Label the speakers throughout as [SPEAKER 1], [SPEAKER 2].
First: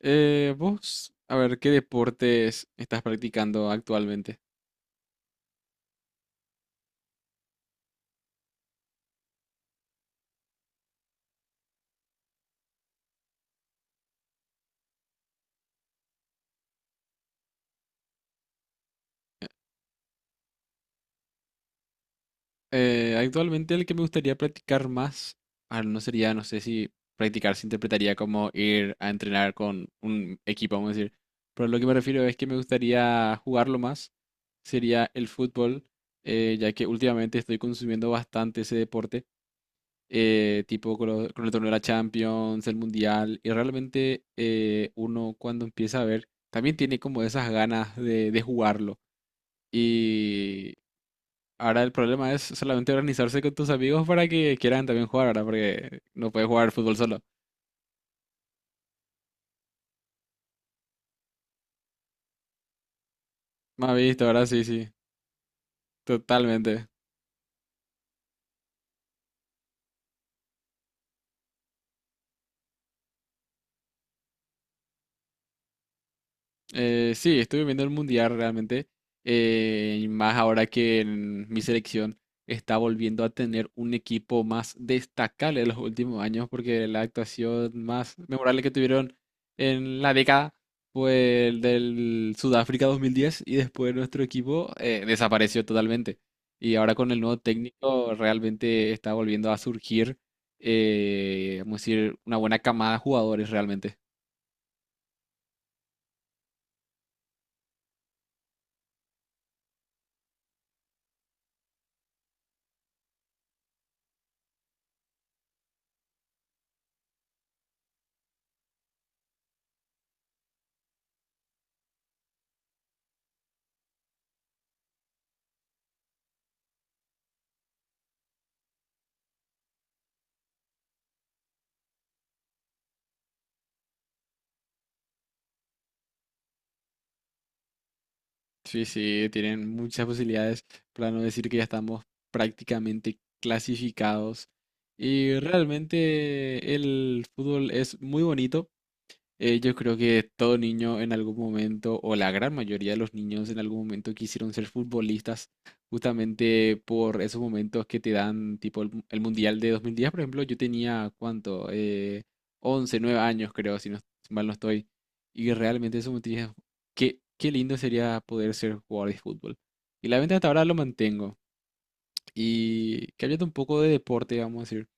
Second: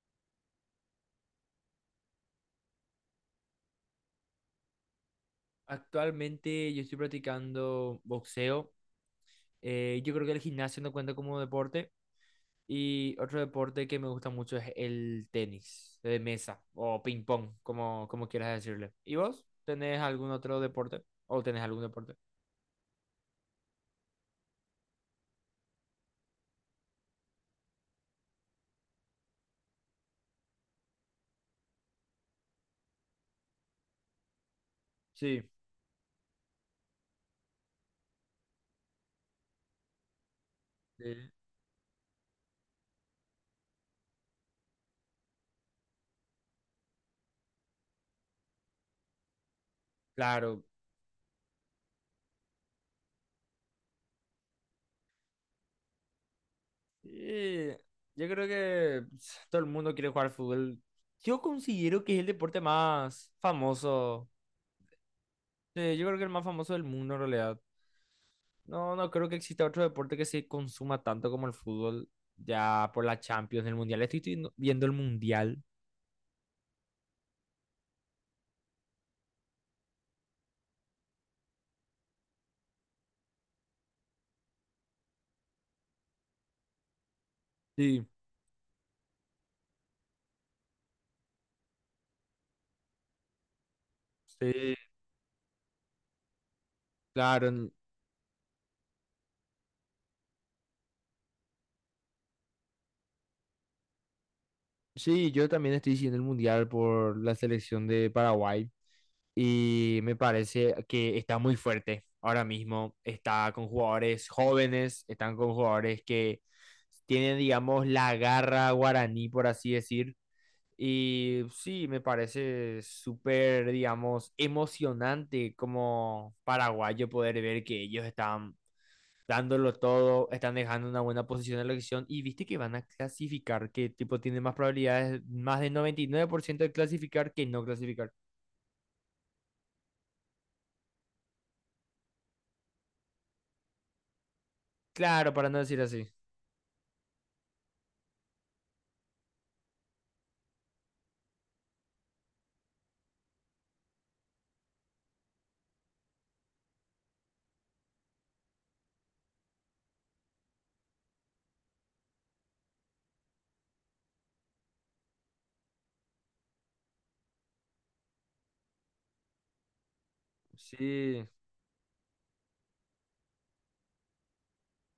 [SPEAKER 1] Vos, a ver, ¿qué deportes estás practicando actualmente?
[SPEAKER 2] Actualmente yo estoy practicando boxeo. Yo creo que el gimnasio no cuenta como deporte. Y otro deporte que me gusta mucho es el tenis de mesa o ping pong, como quieras decirle. ¿Y vos? ¿Tenés algún otro deporte? ¿O tenés algún deporte?
[SPEAKER 1] Actualmente el que me gustaría practicar más, no sería, no sé si practicar se interpretaría como ir a entrenar con un equipo, vamos a decir. Pero lo que me refiero es que me gustaría jugarlo más, sería el
[SPEAKER 2] Sí.
[SPEAKER 1] fútbol, ya que últimamente estoy consumiendo bastante ese deporte. Tipo con,
[SPEAKER 2] Sí.
[SPEAKER 1] con el torneo de la Champions, el Mundial, y realmente uno cuando empieza a ver, también tiene como esas ganas de jugarlo.
[SPEAKER 2] Claro.
[SPEAKER 1] Y ahora el problema es solamente organizarse con tus amigos para que quieran también jugar ahora, porque no puedes jugar fútbol solo.
[SPEAKER 2] Y yo creo que, pues, todo el mundo quiere jugar fútbol. Yo considero que es el deporte más
[SPEAKER 1] Me has visto,
[SPEAKER 2] famoso.
[SPEAKER 1] ahora sí, sí,
[SPEAKER 2] Sí, yo creo que el más famoso del
[SPEAKER 1] totalmente.
[SPEAKER 2] mundo en realidad. No, no creo que exista otro deporte que se consuma tanto como el fútbol, ya por la Champions, el Mundial. Estoy viendo el Mundial.
[SPEAKER 1] Sí, estuve viendo el mundial realmente. Y más ahora que en mi selección está volviendo a tener un equipo más destacable en los últimos años, porque la actuación
[SPEAKER 2] Sí,
[SPEAKER 1] más memorable que tuvieron en la década fue el del Sudáfrica 2010 y después nuestro equipo
[SPEAKER 2] sí,
[SPEAKER 1] desapareció totalmente. Y ahora con el nuevo
[SPEAKER 2] claro.
[SPEAKER 1] técnico realmente está volviendo a surgir, vamos a decir, una buena camada de jugadores realmente.
[SPEAKER 2] Sí, yo también estoy siguiendo el Mundial por la selección de Paraguay y me parece que está muy fuerte ahora mismo. Está con jugadores jóvenes, están con jugadores que tienen, digamos, la garra guaraní, por así decir. Y sí, me parece súper, digamos, emocionante como paraguayo poder ver que ellos están dándolo todo, están dejando una buena posición en la elección y viste que van a clasificar, que tipo tiene más probabilidades, más del 99% de clasificar que no clasificar.
[SPEAKER 1] Sí, sí, tienen muchas posibilidades, para no decir que ya estamos prácticamente clasificados.
[SPEAKER 2] Claro,
[SPEAKER 1] Y
[SPEAKER 2] para no decir así.
[SPEAKER 1] realmente el fútbol es muy bonito. Yo creo que todo niño en algún momento, o la gran mayoría de los niños en algún momento quisieron ser futbolistas, justamente por esos momentos que te dan, tipo el, el Mundial de 2010, por ejemplo, yo tenía, ¿cuánto? 11, 9 años creo, si no, si mal no estoy. Y realmente eso me tenía, qué, qué lindo sería poder ser jugador de fútbol. Y la venta hasta ahora lo
[SPEAKER 2] Sí,
[SPEAKER 1] mantengo. Y cambiando un poco de deporte, vamos a decir.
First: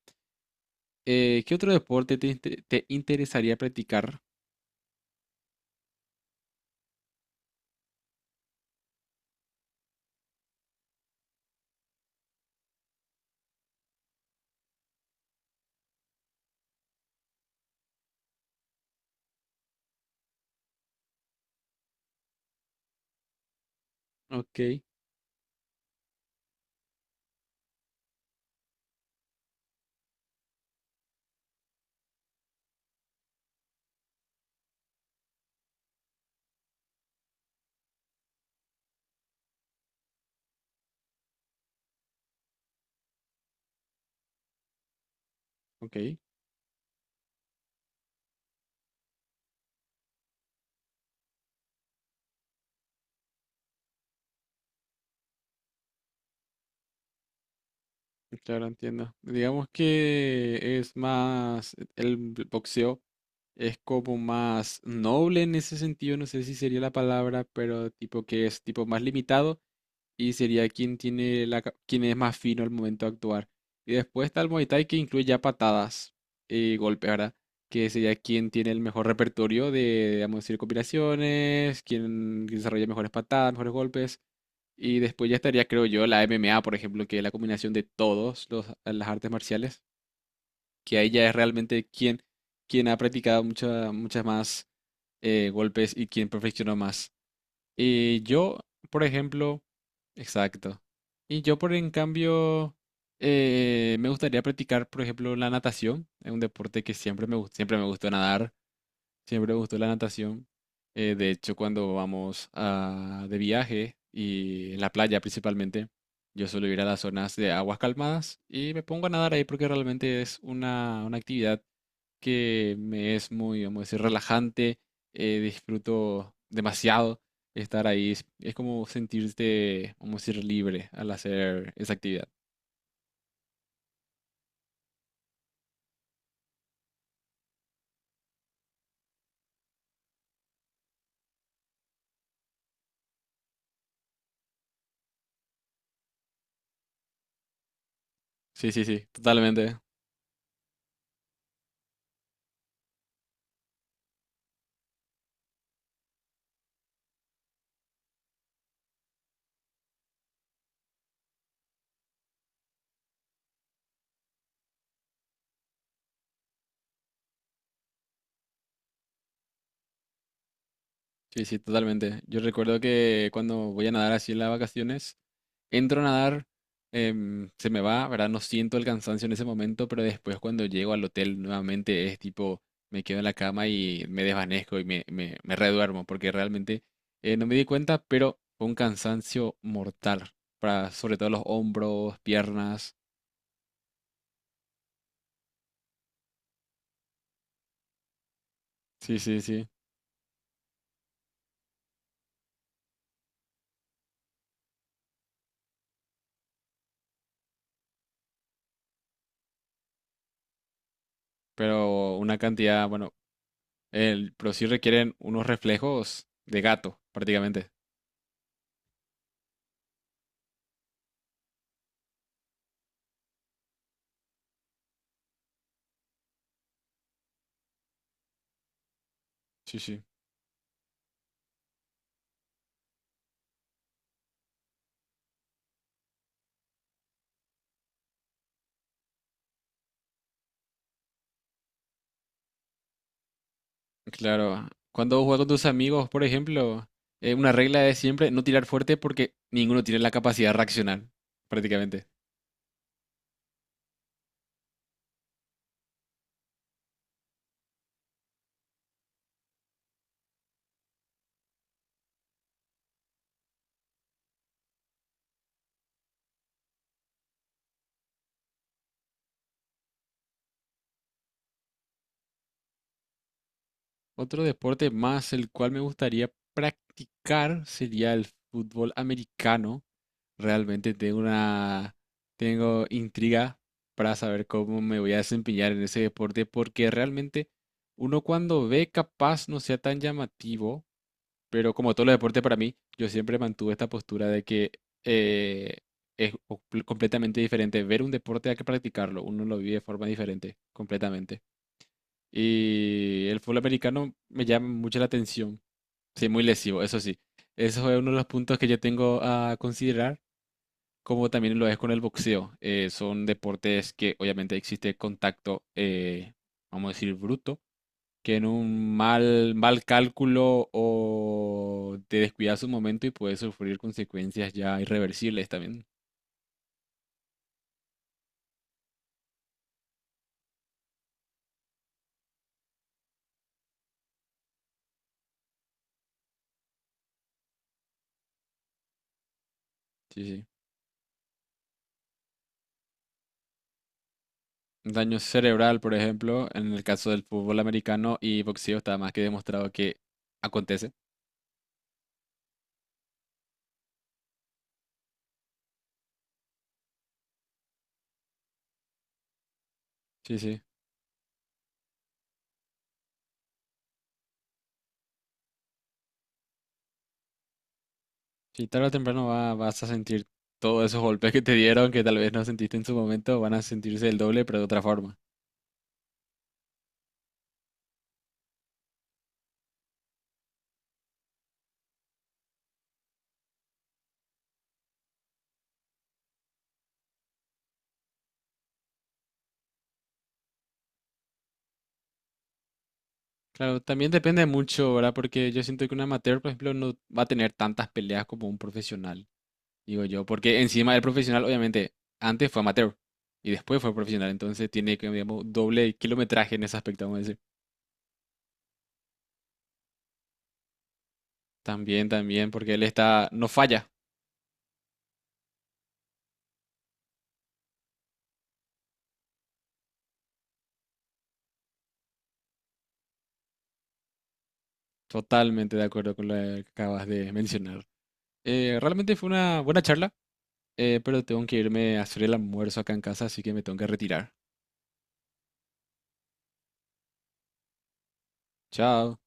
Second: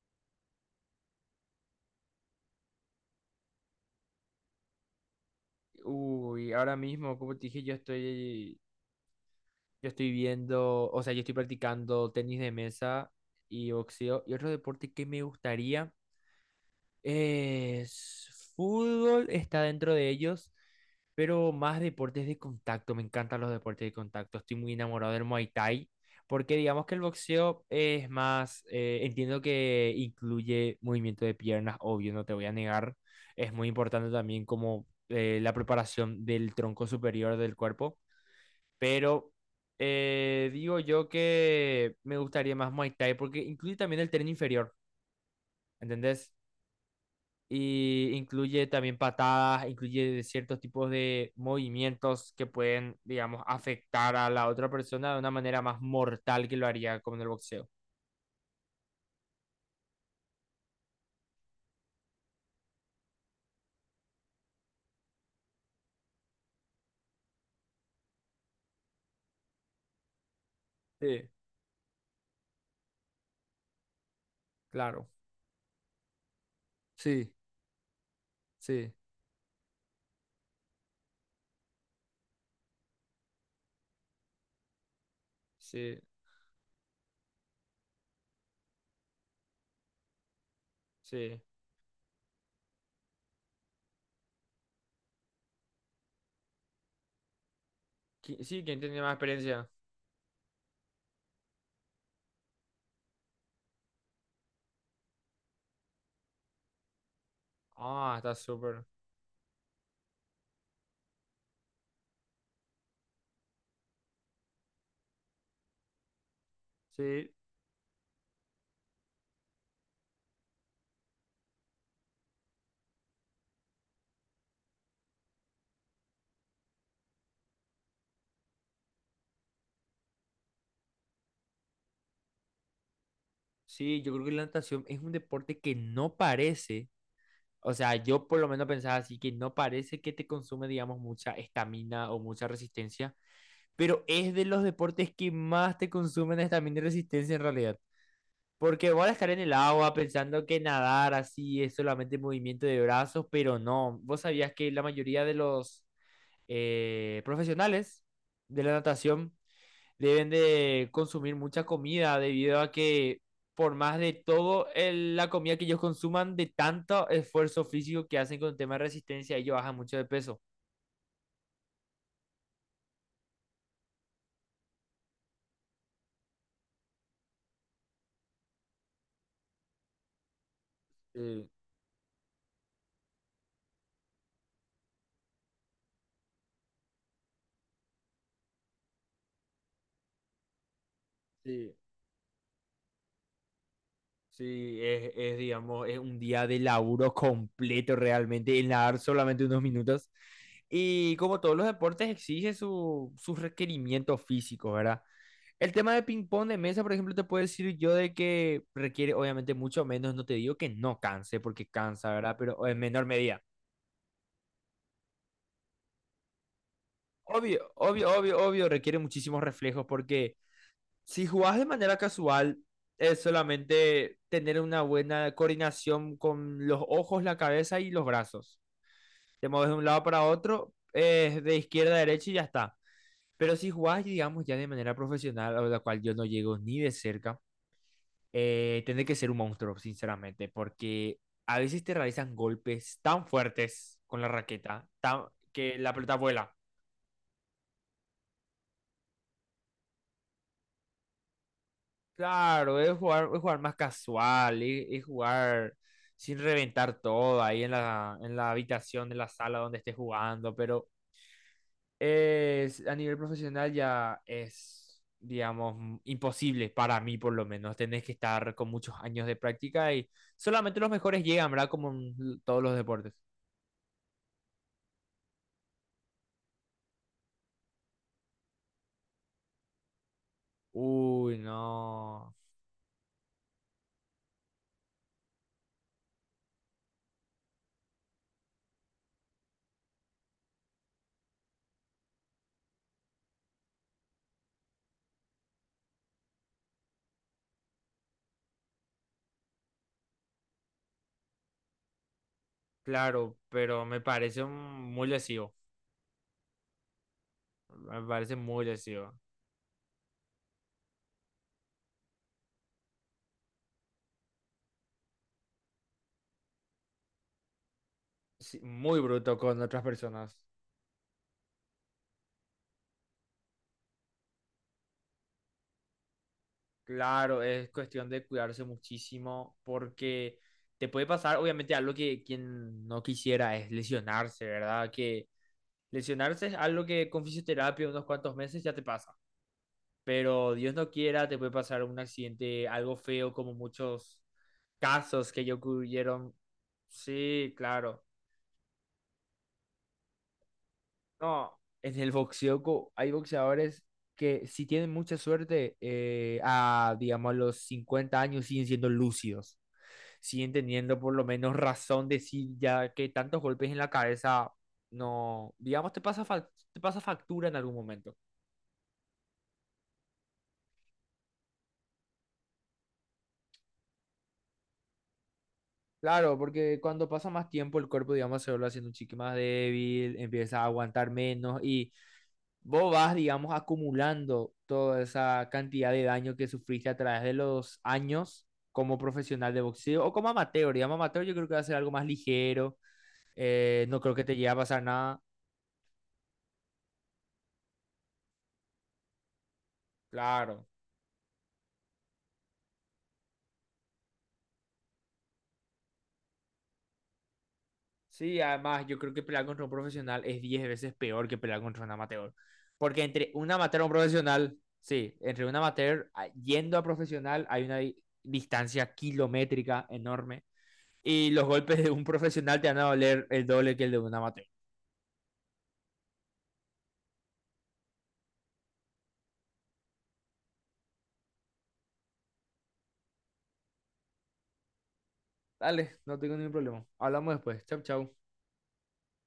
[SPEAKER 1] ¿Qué otro deporte te, te interesaría practicar?
[SPEAKER 2] uy, ahora mismo, como te dije, yo estoy viendo, o sea, yo estoy practicando tenis de mesa y boxeo y otro deporte que me gustaría. Es, fútbol está dentro de ellos, pero más deportes de contacto. Me encantan los deportes de contacto. Estoy
[SPEAKER 1] Ok,
[SPEAKER 2] muy enamorado del Muay Thai, porque digamos que el boxeo es más, entiendo que incluye movimiento de piernas, obvio, no te voy a negar. Es muy importante también, como la preparación del tronco superior del cuerpo, pero… digo yo que me gustaría más Muay Thai porque incluye también el tren inferior,
[SPEAKER 1] ok.
[SPEAKER 2] ¿entendés? Y incluye también patadas, incluye ciertos tipos de movimientos que pueden, digamos, afectar a la otra persona de una manera más mortal que lo haría como en el boxeo.
[SPEAKER 1] Claro, entiendo. Digamos que es más, e, el boxeo es como más noble en ese sentido, no sé si sería la palabra, pero tipo que es tipo más limitado y sería quien
[SPEAKER 2] Sí,
[SPEAKER 1] tiene la, quien es más fino al momento de actuar. Y después está el Muay Thai que
[SPEAKER 2] claro.
[SPEAKER 1] incluye ya patadas y golpes,
[SPEAKER 2] Sí,
[SPEAKER 1] ¿verdad? Que sería quien tiene el
[SPEAKER 2] sí,
[SPEAKER 1] mejor repertorio de, vamos a decir, combinaciones, quien desarrolla mejores patadas, mejores golpes. Y después ya estaría, creo
[SPEAKER 2] sí,
[SPEAKER 1] yo, la MMA, por ejemplo, que es la combinación de todos los, las artes marciales, que ahí ya es
[SPEAKER 2] sí.
[SPEAKER 1] realmente quien, quien ha practicado muchas más golpes y quien perfeccionó más. Y yo,
[SPEAKER 2] Sí, ¿quién tiene
[SPEAKER 1] por
[SPEAKER 2] más
[SPEAKER 1] ejemplo,
[SPEAKER 2] experiencia?
[SPEAKER 1] exacto. Y yo, por en cambio, me gustaría practicar, por ejemplo, la natación. Es un deporte que siempre me, siempre me gustó
[SPEAKER 2] Ah, está
[SPEAKER 1] nadar.
[SPEAKER 2] súper.
[SPEAKER 1] Siempre me gustó la natación. De hecho, cuando de viaje y en la playa principalmente, yo suelo ir a las
[SPEAKER 2] Sí,
[SPEAKER 1] zonas de aguas calmadas y me pongo a nadar ahí porque realmente es una actividad que me es muy, vamos a decir, relajante. Disfruto demasiado estar ahí. Es como sentirte, vamos a decir, libre al hacer esa actividad.
[SPEAKER 2] sí, yo creo que la natación es un deporte que no parece, o sea, yo por lo menos pensaba así, que no parece que te consume, digamos, mucha estamina o mucha resistencia, pero es de los deportes que más te consumen es también y resistencia en realidad.
[SPEAKER 1] Sí, sí,
[SPEAKER 2] Porque vos
[SPEAKER 1] sí,
[SPEAKER 2] vas a estar en el
[SPEAKER 1] totalmente.
[SPEAKER 2] agua pensando que nadar así es solamente movimiento de brazos, pero no. ¿Vos sabías que la mayoría de los profesionales de la natación deben de consumir mucha comida debido a que, por más de todo la comida que ellos consuman, de tanto esfuerzo físico que hacen con el tema de resistencia, ellos bajan mucho de peso?
[SPEAKER 1] Sí, sí, totalmente. Yo recuerdo que cuando voy a nadar así en las vacaciones, entro a nadar, se me va, ¿verdad? No siento el cansancio en ese momento, pero después cuando llego al hotel
[SPEAKER 2] Sí,
[SPEAKER 1] nuevamente es tipo, me quedo en la cama y me desvanezco y me, me reduermo, porque realmente no me di cuenta, pero fue un cansancio mortal, para sobre todo los
[SPEAKER 2] sí.
[SPEAKER 1] hombros, piernas,
[SPEAKER 2] Sí, es, digamos, es un día de laburo completo realmente, en nadar
[SPEAKER 1] sí, sí,
[SPEAKER 2] solamente unos
[SPEAKER 1] sí,
[SPEAKER 2] minutos. Y como todos los deportes, exige sus requerimientos físicos, ¿verdad? El tema de ping-pong de mesa, por ejemplo, te puedo decir yo de que requiere obviamente mucho menos, no te digo que no canse, porque cansa,
[SPEAKER 1] pero
[SPEAKER 2] ¿verdad?
[SPEAKER 1] una
[SPEAKER 2] Pero en
[SPEAKER 1] cantidad,
[SPEAKER 2] menor
[SPEAKER 1] bueno,
[SPEAKER 2] medida.
[SPEAKER 1] el, pero sí requieren unos reflejos de gato, prácticamente.
[SPEAKER 2] Obvio, obvio, obvio, obvio, requiere muchísimos reflejos, porque si jugás de manera casual, es solamente tener una buena coordinación con los ojos, la cabeza y los brazos. Te mueves de
[SPEAKER 1] Sí,
[SPEAKER 2] un lado
[SPEAKER 1] sí.
[SPEAKER 2] para otro, de izquierda a derecha y ya está. Pero si jugás, digamos, ya de manera profesional, a la cual yo no llego ni de cerca, tenés que ser un monstruo, sinceramente, porque a veces te realizan golpes tan fuertes con la
[SPEAKER 1] Claro,
[SPEAKER 2] raqueta,
[SPEAKER 1] cuando
[SPEAKER 2] tan-
[SPEAKER 1] juegas con tus
[SPEAKER 2] que la
[SPEAKER 1] amigos,
[SPEAKER 2] pelota
[SPEAKER 1] por
[SPEAKER 2] vuela.
[SPEAKER 1] ejemplo, una regla es siempre no tirar fuerte porque ninguno tiene la capacidad de reaccionar, prácticamente.
[SPEAKER 2] Claro, es jugar más casual, es jugar sin reventar todo ahí en la habitación, en la sala donde estés jugando, pero es, a nivel profesional ya es, digamos, imposible para mí por lo menos. Tenés que estar con muchos años de práctica y solamente los mejores llegan, ¿verdad? Como en todos los deportes.
[SPEAKER 1] Otro deporte más el cual me gustaría practicar sería el fútbol americano. Realmente tengo
[SPEAKER 2] Uy,
[SPEAKER 1] una,
[SPEAKER 2] no.
[SPEAKER 1] tengo intriga para saber cómo me voy a desempeñar en ese deporte porque realmente uno cuando ve capaz no sea tan llamativo, pero como todos los deportes para mí, yo siempre mantuve esta postura de que eh, es completamente diferente ver un deporte a que practicarlo. Uno lo vive de forma diferente, completamente. Y
[SPEAKER 2] Claro,
[SPEAKER 1] el fútbol
[SPEAKER 2] pero me
[SPEAKER 1] americano
[SPEAKER 2] parece
[SPEAKER 1] me llama mucho la
[SPEAKER 2] muy lesivo.
[SPEAKER 1] atención. Sí, muy lesivo, eso sí. Eso es
[SPEAKER 2] Me
[SPEAKER 1] uno de los
[SPEAKER 2] parece
[SPEAKER 1] puntos
[SPEAKER 2] muy
[SPEAKER 1] que yo
[SPEAKER 2] lesivo.
[SPEAKER 1] tengo a considerar, como también lo es con el boxeo. Son deportes que obviamente existe contacto, vamos a decir, bruto que en
[SPEAKER 2] Sí,
[SPEAKER 1] un
[SPEAKER 2] muy bruto
[SPEAKER 1] mal,
[SPEAKER 2] con otras
[SPEAKER 1] mal
[SPEAKER 2] personas.
[SPEAKER 1] cálculo o te descuidas un momento y puedes sufrir consecuencias ya irreversibles también.
[SPEAKER 2] Claro, es cuestión de cuidarse muchísimo, porque te puede pasar, obviamente, algo que quien no quisiera es lesionarse, ¿verdad? Que lesionarse es algo que con fisioterapia unos cuantos meses ya te pasa,
[SPEAKER 1] Sí, sí.
[SPEAKER 2] pero Dios no quiera, te puede pasar un accidente, algo feo como muchos
[SPEAKER 1] Un daño
[SPEAKER 2] casos que ya
[SPEAKER 1] cerebral, por
[SPEAKER 2] ocurrieron.
[SPEAKER 1] ejemplo, en el caso del
[SPEAKER 2] Sí,
[SPEAKER 1] fútbol
[SPEAKER 2] claro.
[SPEAKER 1] americano y boxeo está más que demostrado que acontece.
[SPEAKER 2] No, en el boxeo hay boxeadores que, si tienen mucha suerte, a, digamos, a los 50 años siguen siendo lúcidos,
[SPEAKER 1] Sí,
[SPEAKER 2] siguen
[SPEAKER 1] sí.
[SPEAKER 2] teniendo por lo menos razón de sí, ya que tantos golpes en la cabeza, no, digamos, te pasa, te pasa factura en algún momento.
[SPEAKER 1] Sí, tarde o temprano vas a sentir todos esos golpes que te dieron, que tal vez no sentiste en su momento, van a sentirse el doble, pero de otra forma.
[SPEAKER 2] Claro, porque cuando pasa más tiempo el cuerpo, digamos, se vuelve haciendo un chique más débil, empieza a aguantar menos y vos vas, digamos, acumulando toda esa cantidad de daño que sufriste a través de los años como profesional de boxeo o como amateur. Digamos, amateur yo creo que va a ser algo más ligero,
[SPEAKER 1] Claro,
[SPEAKER 2] no
[SPEAKER 1] también
[SPEAKER 2] creo que te
[SPEAKER 1] depende
[SPEAKER 2] llegue a pasar
[SPEAKER 1] mucho, ¿verdad?
[SPEAKER 2] nada.
[SPEAKER 1] Porque yo siento que un amateur, por ejemplo, no va a tener tantas peleas como un profesional. Digo yo, porque
[SPEAKER 2] Claro.
[SPEAKER 1] encima el profesional, obviamente, antes fue amateur y después fue profesional, entonces tiene que, digamos, doble kilometraje en ese aspecto, vamos a decir.
[SPEAKER 2] Sí, además yo creo que pelear contra un profesional es 10 veces peor que pelear contra un
[SPEAKER 1] También,
[SPEAKER 2] amateur.
[SPEAKER 1] también, porque él
[SPEAKER 2] Porque
[SPEAKER 1] está,
[SPEAKER 2] entre
[SPEAKER 1] no
[SPEAKER 2] un amateur y
[SPEAKER 1] falla,
[SPEAKER 2] un profesional, sí, entre un amateur yendo a profesional hay una distancia kilométrica enorme. Y los golpes de un profesional te van a doler el doble que el de un amateur.
[SPEAKER 1] totalmente de acuerdo con lo que acabas de mencionar. Realmente fue una buena charla, pero tengo que irme a hacer el almuerzo acá en casa, así que me tengo que retirar.
[SPEAKER 2] Dale, no tengo ningún problema. Hablamos después. Chau, chau.
[SPEAKER 1] Chao.